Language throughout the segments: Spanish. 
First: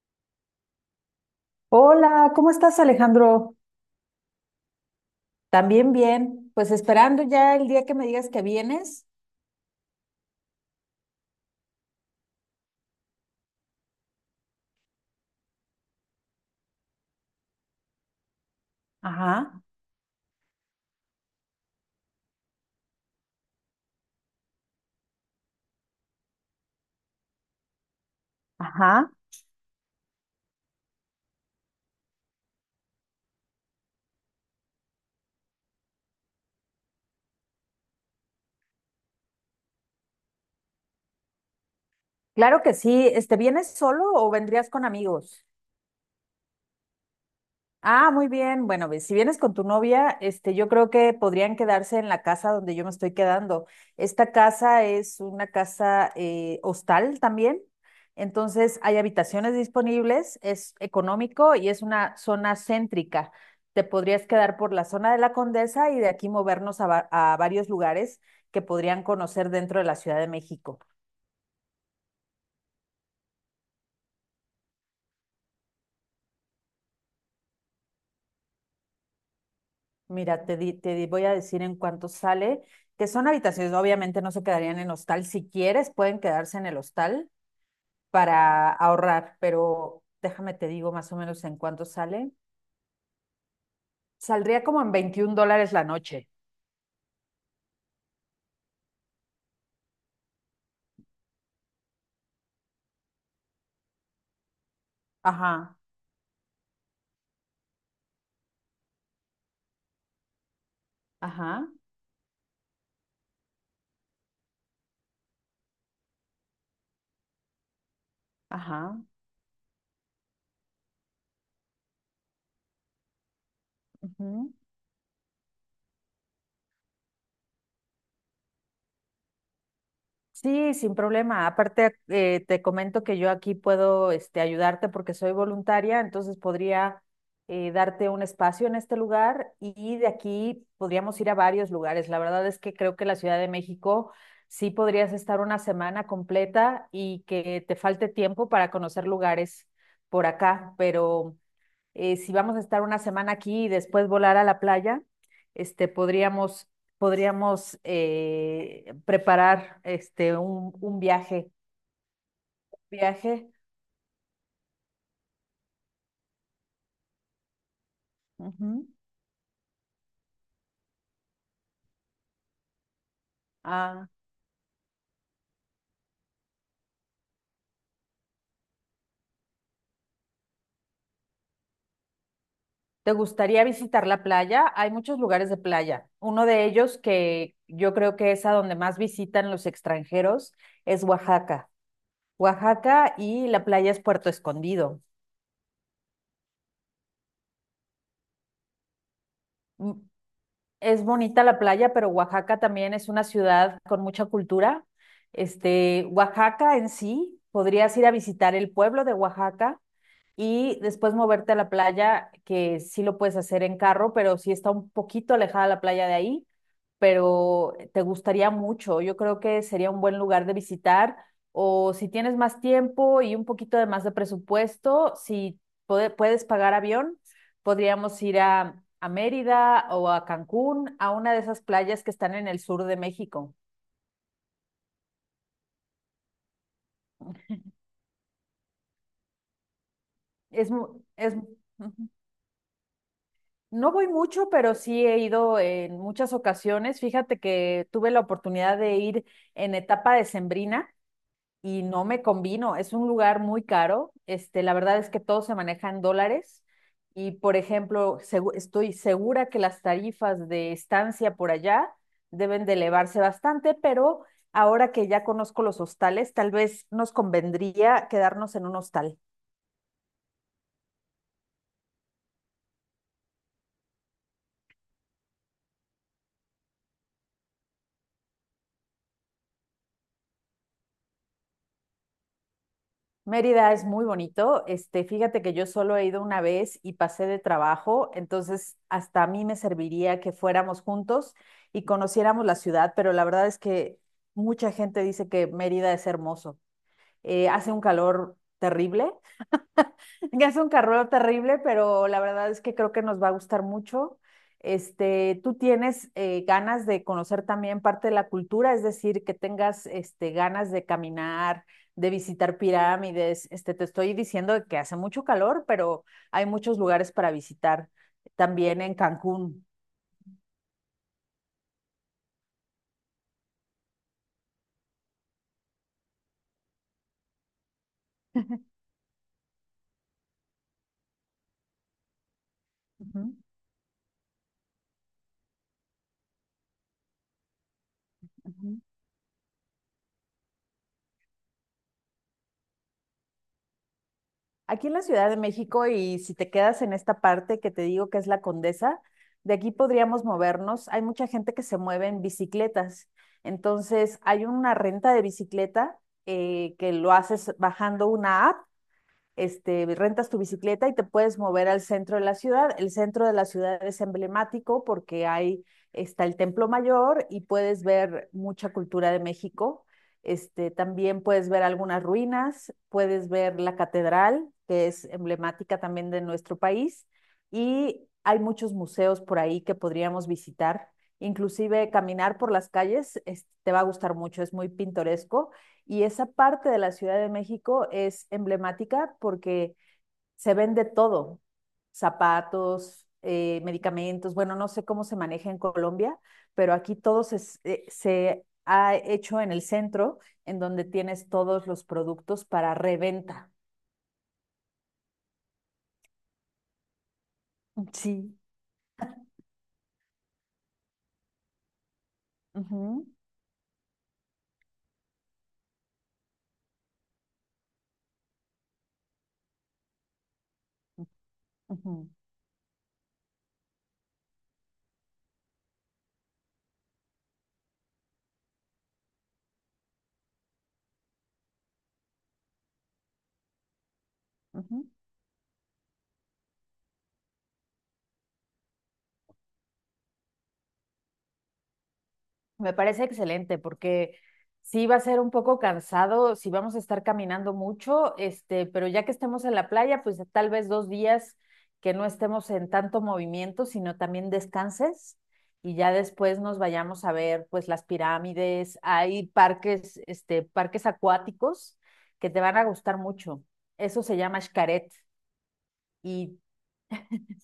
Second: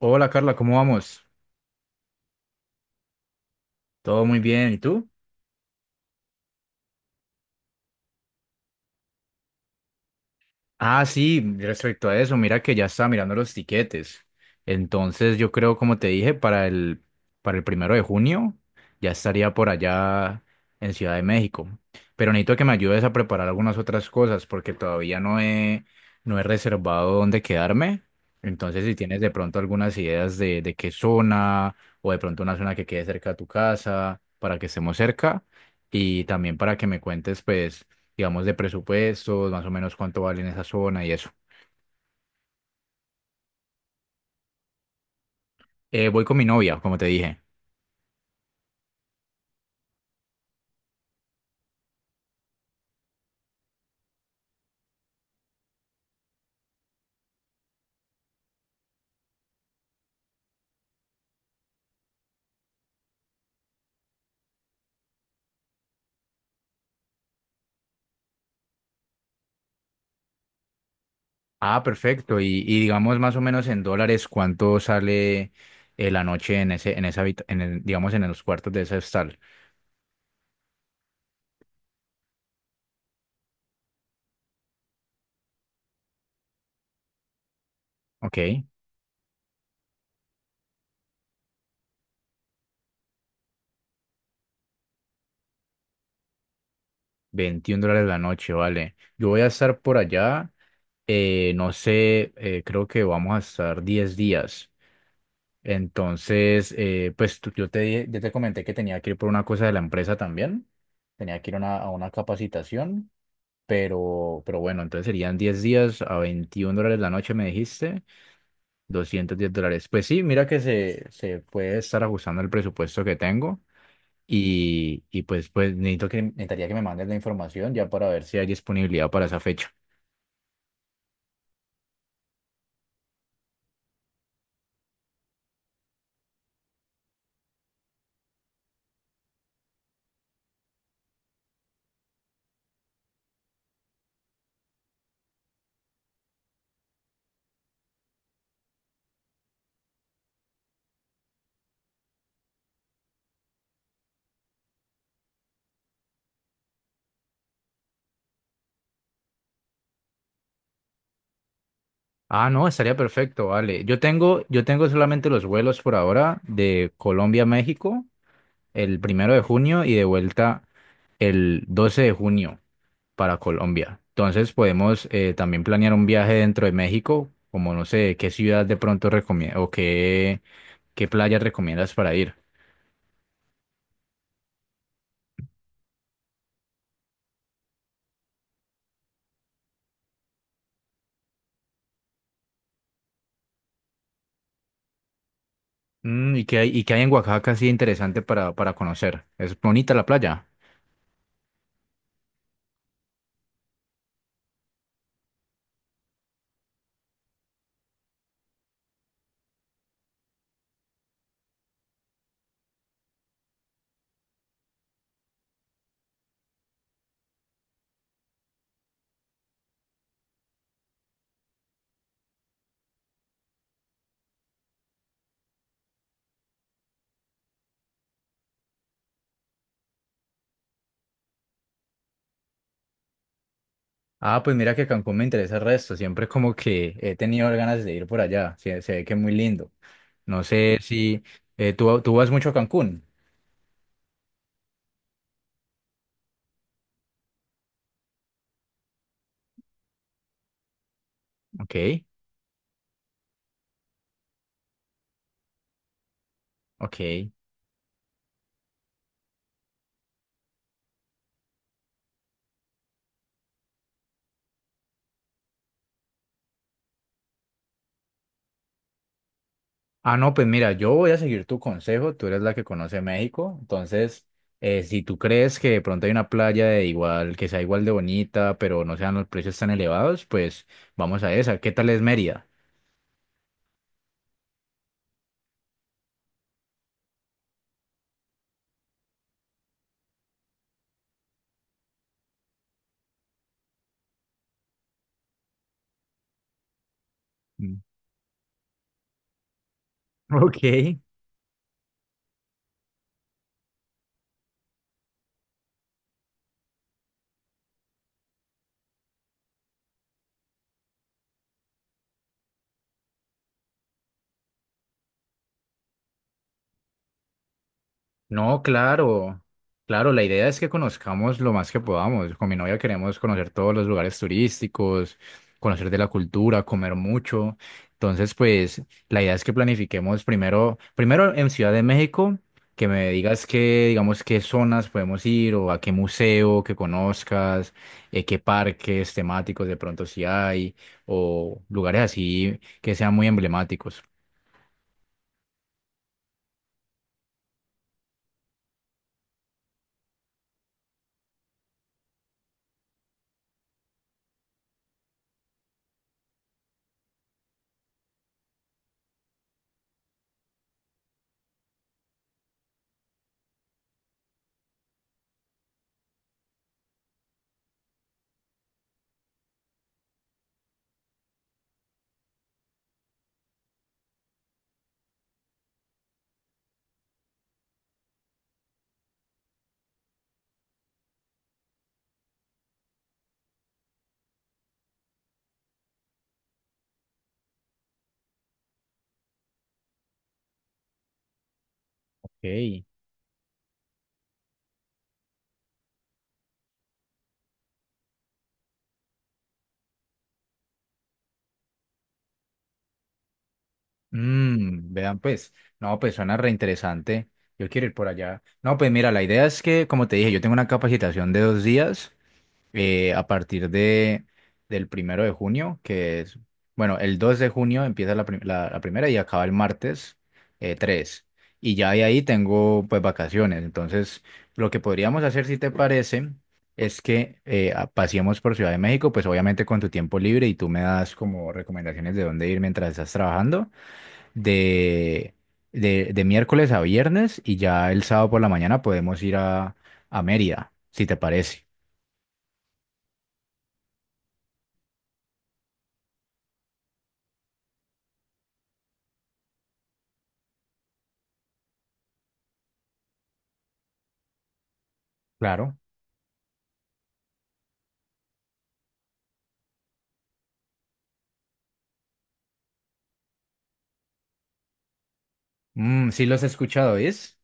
Hola Carla, ¿cómo vamos? Hola, ¿cómo estás, Alejandro? Todo muy bien, ¿y tú? También bien, pues esperando ya el día que me digas que vienes. Ah, sí, respecto a eso, mira que ya estaba mirando los tiquetes. Entonces, yo creo, como te dije, para el 1 de junio ya estaría Ajá, por allá en Ciudad de México. Pero necesito que me ayudes a preparar algunas otras cosas porque todavía no he reservado dónde quedarme. Entonces, si ajá. tienes de pronto algunas ideas de qué zona o de pronto una zona que quede cerca de tu casa para que estemos cerca. Y también para que me cuentes, pues, digamos, de presupuestos, más o menos cuánto vale en esa zona y eso. Claro que sí. Este, ¿vienes solo o vendrías con amigos? Voy con mi novia, como te dije. Ah, muy bien. Bueno, ve, si vienes con tu novia, este, yo creo que podrían quedarse en la casa donde yo me estoy quedando. Esta casa es una casa hostal también, entonces hay habitaciones disponibles, es económico y es una zona céntrica. Te podrías quedar por la zona de la Condesa y de aquí movernos a, a varios lugares que podrían conocer dentro de la Ciudad de México. Ah, perfecto. Y digamos, más o menos en dólares, ¿cuánto sale la noche en ese, en esa habita- en el- digamos, en los cuartos de ese hostal? Mira, voy a decir en cuánto sale, que son habitaciones, obviamente no se quedarían en hostal. Si quieres, pueden quedarse en el hostal Ok, para ahorrar, pero déjame te digo más o menos en cuánto sale. Saldría como en $21 la noche. US$21 la noche, vale. Yo voy a estar por allá, no sé, creo que vamos a estar 10 días. Ajá, Entonces, pues yo te comenté que tenía que ir por una cosa de la empresa también. Tenía que ir a ajá, una capacitación. Pero bueno, entonces serían 10 días a US$21 la noche, me dijiste, ajá. US$210. Pues sí, mira que se puede estar ajustando el presupuesto que tengo Ujú. y pues necesitaría que me mandes la información ya para ver si hay disponibilidad para esa fecha. Sí, sin problema. Aparte, te comento que yo aquí puedo ayudarte porque soy voluntaria, entonces podría darte un espacio en este lugar y de aquí podríamos ir a varios lugares. La verdad es que creo que la Ciudad de México sí podrías estar una semana completa y que te falte tiempo para conocer lugares por acá, pero si vamos a estar una semana aquí y después volar a la playa, este, podríamos, podríamos preparar un viaje. Ah, no, estaría perfecto, Viaje. vale. Yo tengo solamente los vuelos por ahora de Colombia a México Ujú, el 1 de junio y de vuelta el 12 de junio para Colombia. a- Entonces podemos también planear un viaje dentro de México, como no sé, qué ciudad de pronto recomiendas o qué playas recomiendas para ir. ¿te gustaría visitar la playa? Hay muchos lugares de playa. Uno de ellos que yo creo que es a donde más visitan los extranjeros es Oaxaca. Oaxaca y la playa es Puerto Escondido. Mm, ¿y qué hay en Oaxaca así interesante para conocer? ¿Es Mm, bonita la playa? es bonita la playa, pero Oaxaca también es una ciudad con mucha cultura. Oaxaca en sí, podrías ir a visitar el pueblo de Oaxaca, y después moverte a la playa, que sí lo puedes hacer en carro, pero sí está un poquito alejada la playa de ahí, pero te gustaría mucho. Yo creo que sería un buen lugar de visitar o si tienes más tiempo y un poquito de más de presupuesto, si puedes pagar avión, podríamos ir a Mérida o a Cancún, a una de esas playas que están en el sur de México. Ah, pues mira que Cancún me interesa el resto, siempre como que he tenido ganas de ir por allá, se ve que es muy lindo. No Es, sé si tú, ujú. tú vas mucho a Cancún. No voy mucho, pero sí he ido en muchas ocasiones. Fíjate que tuve la oportunidad de ir en etapa decembrina y no Ok, me convino. Es un lugar muy caro. La verdad es que todo se maneja en dólares. ok. Y, por ejemplo, estoy segura que las tarifas de estancia por allá deben de elevarse bastante, pero ahora que ya conozco los hostales, tal vez nos convendría quedarnos en un hostal. Ah, no, pues mira, yo voy a seguir tu consejo, tú eres la que conoce México, entonces, si tú crees que de pronto hay una playa de igual, que sea igual de bonita, pero no sean los precios tan elevados, pues vamos a esa. ¿Qué tal es Mérida? Mérida es muy bonito. Fíjate que yo solo he ido una vez y pasé de trabajo, entonces hasta a mí me serviría que fuéramos juntos y conociéramos la ciudad, pero la verdad es que mucha gente dice que Mérida es hermoso. Hace un calor terrible, Mm. ya es un Ok. carrero terrible, pero la verdad es que creo que nos va a gustar mucho. Tú tienes ganas de conocer también parte de la cultura, es decir, que tengas ganas de caminar, de visitar pirámides. Te estoy diciendo que hace mucho calor, pero hay muchos lugares para visitar No, también en claro, Cancún. claro, la idea es que conozcamos lo más que podamos. Con mi novia queremos conocer todos los lugares turísticos, conocer de la cultura, comer mucho. Entonces, pues, la idea es que planifiquemos primero, primero en Ciudad de México, que me Ujú, digas qué, digamos, qué zonas podemos ir o a qué museo que conozcas, qué ujú. parques temáticos de pronto si hay, o lugares así que sean muy emblemáticos. Aquí en la Ciudad de México, y si te quedas en esta parte que te digo que es la Condesa, de aquí podríamos movernos. Hay mucha gente que se mueve en bicicletas. Entonces, hay una renta de bicicleta que lo haces bajando una app, rentas tu bicicleta y te puedes mover al centro de la ciudad. El centro de la ciudad es emblemático porque ahí está el Templo Mayor y puedes ver mucha cultura de México. También puedes ver algunas ruinas, puedes ver la catedral, que es emblemática también de nuestro país, y hay muchos museos por ahí que podríamos visitar. Inclusive caminar por las calles es, te va a gustar mucho, es muy pintoresco, y esa parte de la Ciudad de México es emblemática porque se vende todo, Ok. zapatos, medicamentos, bueno, no sé cómo se maneja en Colombia, pero aquí todo se ha hecho en el centro, en donde tienes todos los productos para reventa. Mm, vean pues, no, pues suena reinteresante. Yo quiero ir por Sí. allá. No, pues mira, la idea es que, como te dije, yo tengo una capacitación de 2 días Ujú, a partir del 1 de junio, que es, bueno, el 2 de junio empieza la primera y acaba el martes 3. Y ya de ujú, ahí tengo pues vacaciones. Entonces, lo que podríamos hacer, si te parece, es que paseemos por Ciudad de México, pues obviamente con tu tiempo libre y tú me das como recomendaciones de dónde ir mientras estás trabajando ujú. de, de miércoles a viernes y ya el sábado por la mañana podemos ir a Mérida, si te parece. Me parece excelente porque sí va a ser un poco cansado, sí vamos a estar caminando mucho, pero ya que estemos en la playa, pues tal vez 2 días que no estemos en tanto movimiento, sino también descanses, y Claro. ya después nos vayamos a ver pues las pirámides, hay parques, parques acuáticos que te van a gustar mucho. Eso se llama Xcaret. Mm, sí Y los he escuchado, ¿es?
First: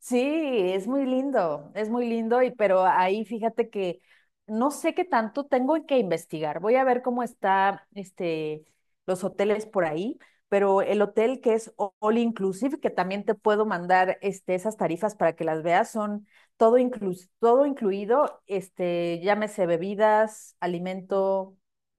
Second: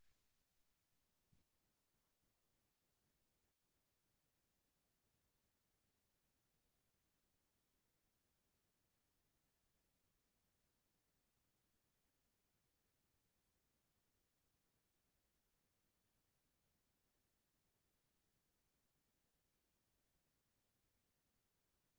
sí, es muy lindo, y pero ahí fíjate que no sé qué tanto tengo que investigar. Voy a ver cómo está los hoteles por ahí, pero el hotel que es all inclusive, que también te puedo mandar esas tarifas para que las veas, son todo incluido, llámese bebidas, alimento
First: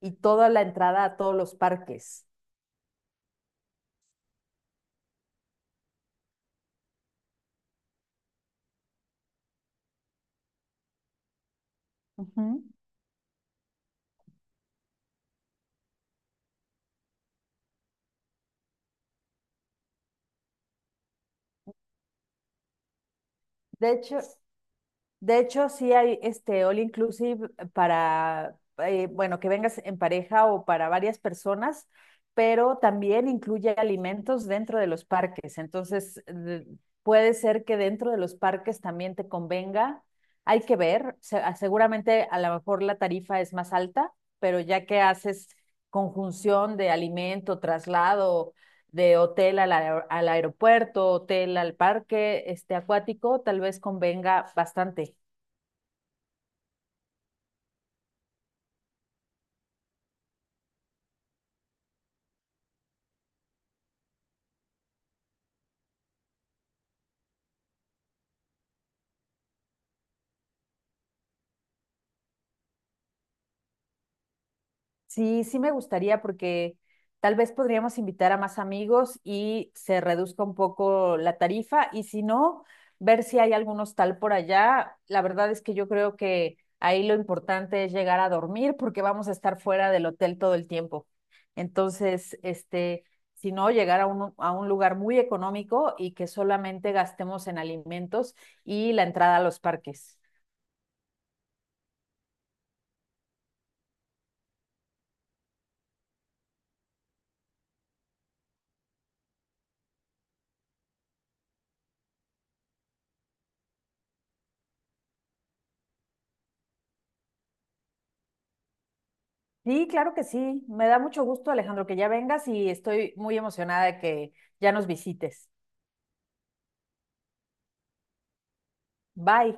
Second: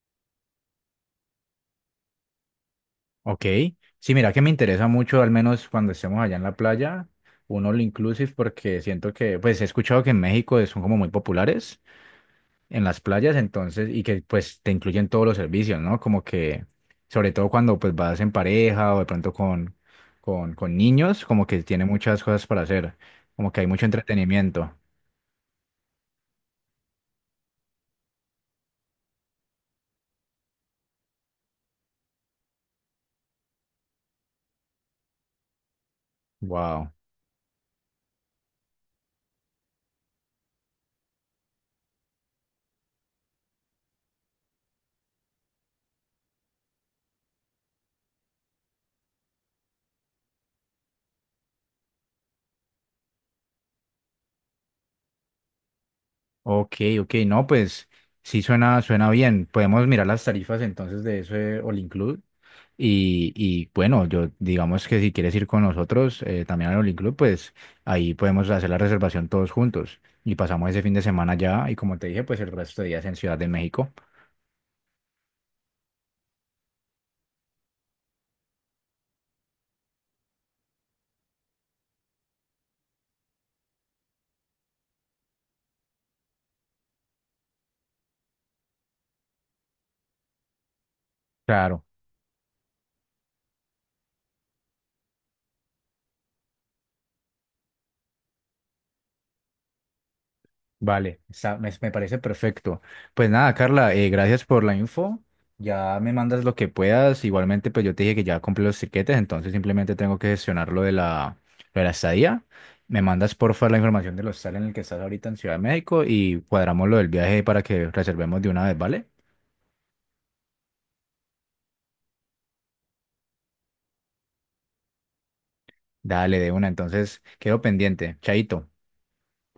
y toda la entrada a todos los parques. Ok. Sí, mira que me interesa mucho, al menos cuando estemos allá en la playa, un all inclusive, porque siento que, pues he escuchado que en México son como muy populares Ujú. en las playas, entonces, y que pues te incluyen todos los servicios, ¿no? Como que, sobre todo cuando pues vas en pareja o de pronto con, con niños, como que tiene muchas cosas para hacer, como que hay mucho De hecho, entretenimiento. De hecho, sí hay este all inclusive para, bueno, que vengas en pareja o para varias personas, pero también incluye alimentos dentro de los parques. Entonces, de- Wow. puede ser que dentro de los parques también te convenga. Hay que ver, seguramente a lo mejor la tarifa es más alta, pero ya que haces conjunción de alimento, traslado, de hotel al, al aeropuerto, hotel al parque acuático, tal vez convenga bastante. Ok, ok, no, pues sí suena, bien. Podemos mirar las tarifas entonces de ese All Include. Y, bueno, yo digamos que si quieres ir con nosotros también al All Club, pues ahí podemos hacer la reservación todos juntos. Y pasamos ese fin de semana ya y como te dije, pues el resto de días en Ciudad de México. Sí, sí me gustaría porque tal vez podríamos invitar a más amigos y se reduzca un poco la tarifa, y si no, ver si hay algún hostal por allá. La verdad es que yo creo que ahí lo importante es llegar a dormir porque vamos a estar fuera del hotel todo el tiempo. Claro. Entonces, si no, llegar a a un lugar muy económico y que solamente gastemos en alimentos y la entrada a los parques. Vale, me parece perfecto. Pues nada, Carla, gracias por la info. Ya me mandas lo que puedas. Igualmente, pues yo te dije que ya compré los tiquetes, entonces simplemente tengo que gestionar lo de la estadía. Me mandas porfa la información del hostal en el que estás ahorita en Ciudad de México y cuadramos lo del viaje para que reservemos de una vez, ¿vale? Sí, claro que sí. Me da mucho gusto, Alejandro, que ya vengas y estoy muy emocionada de que ya nos visites. Dale, de una. Entonces, quedo pendiente. Chaito. Bye.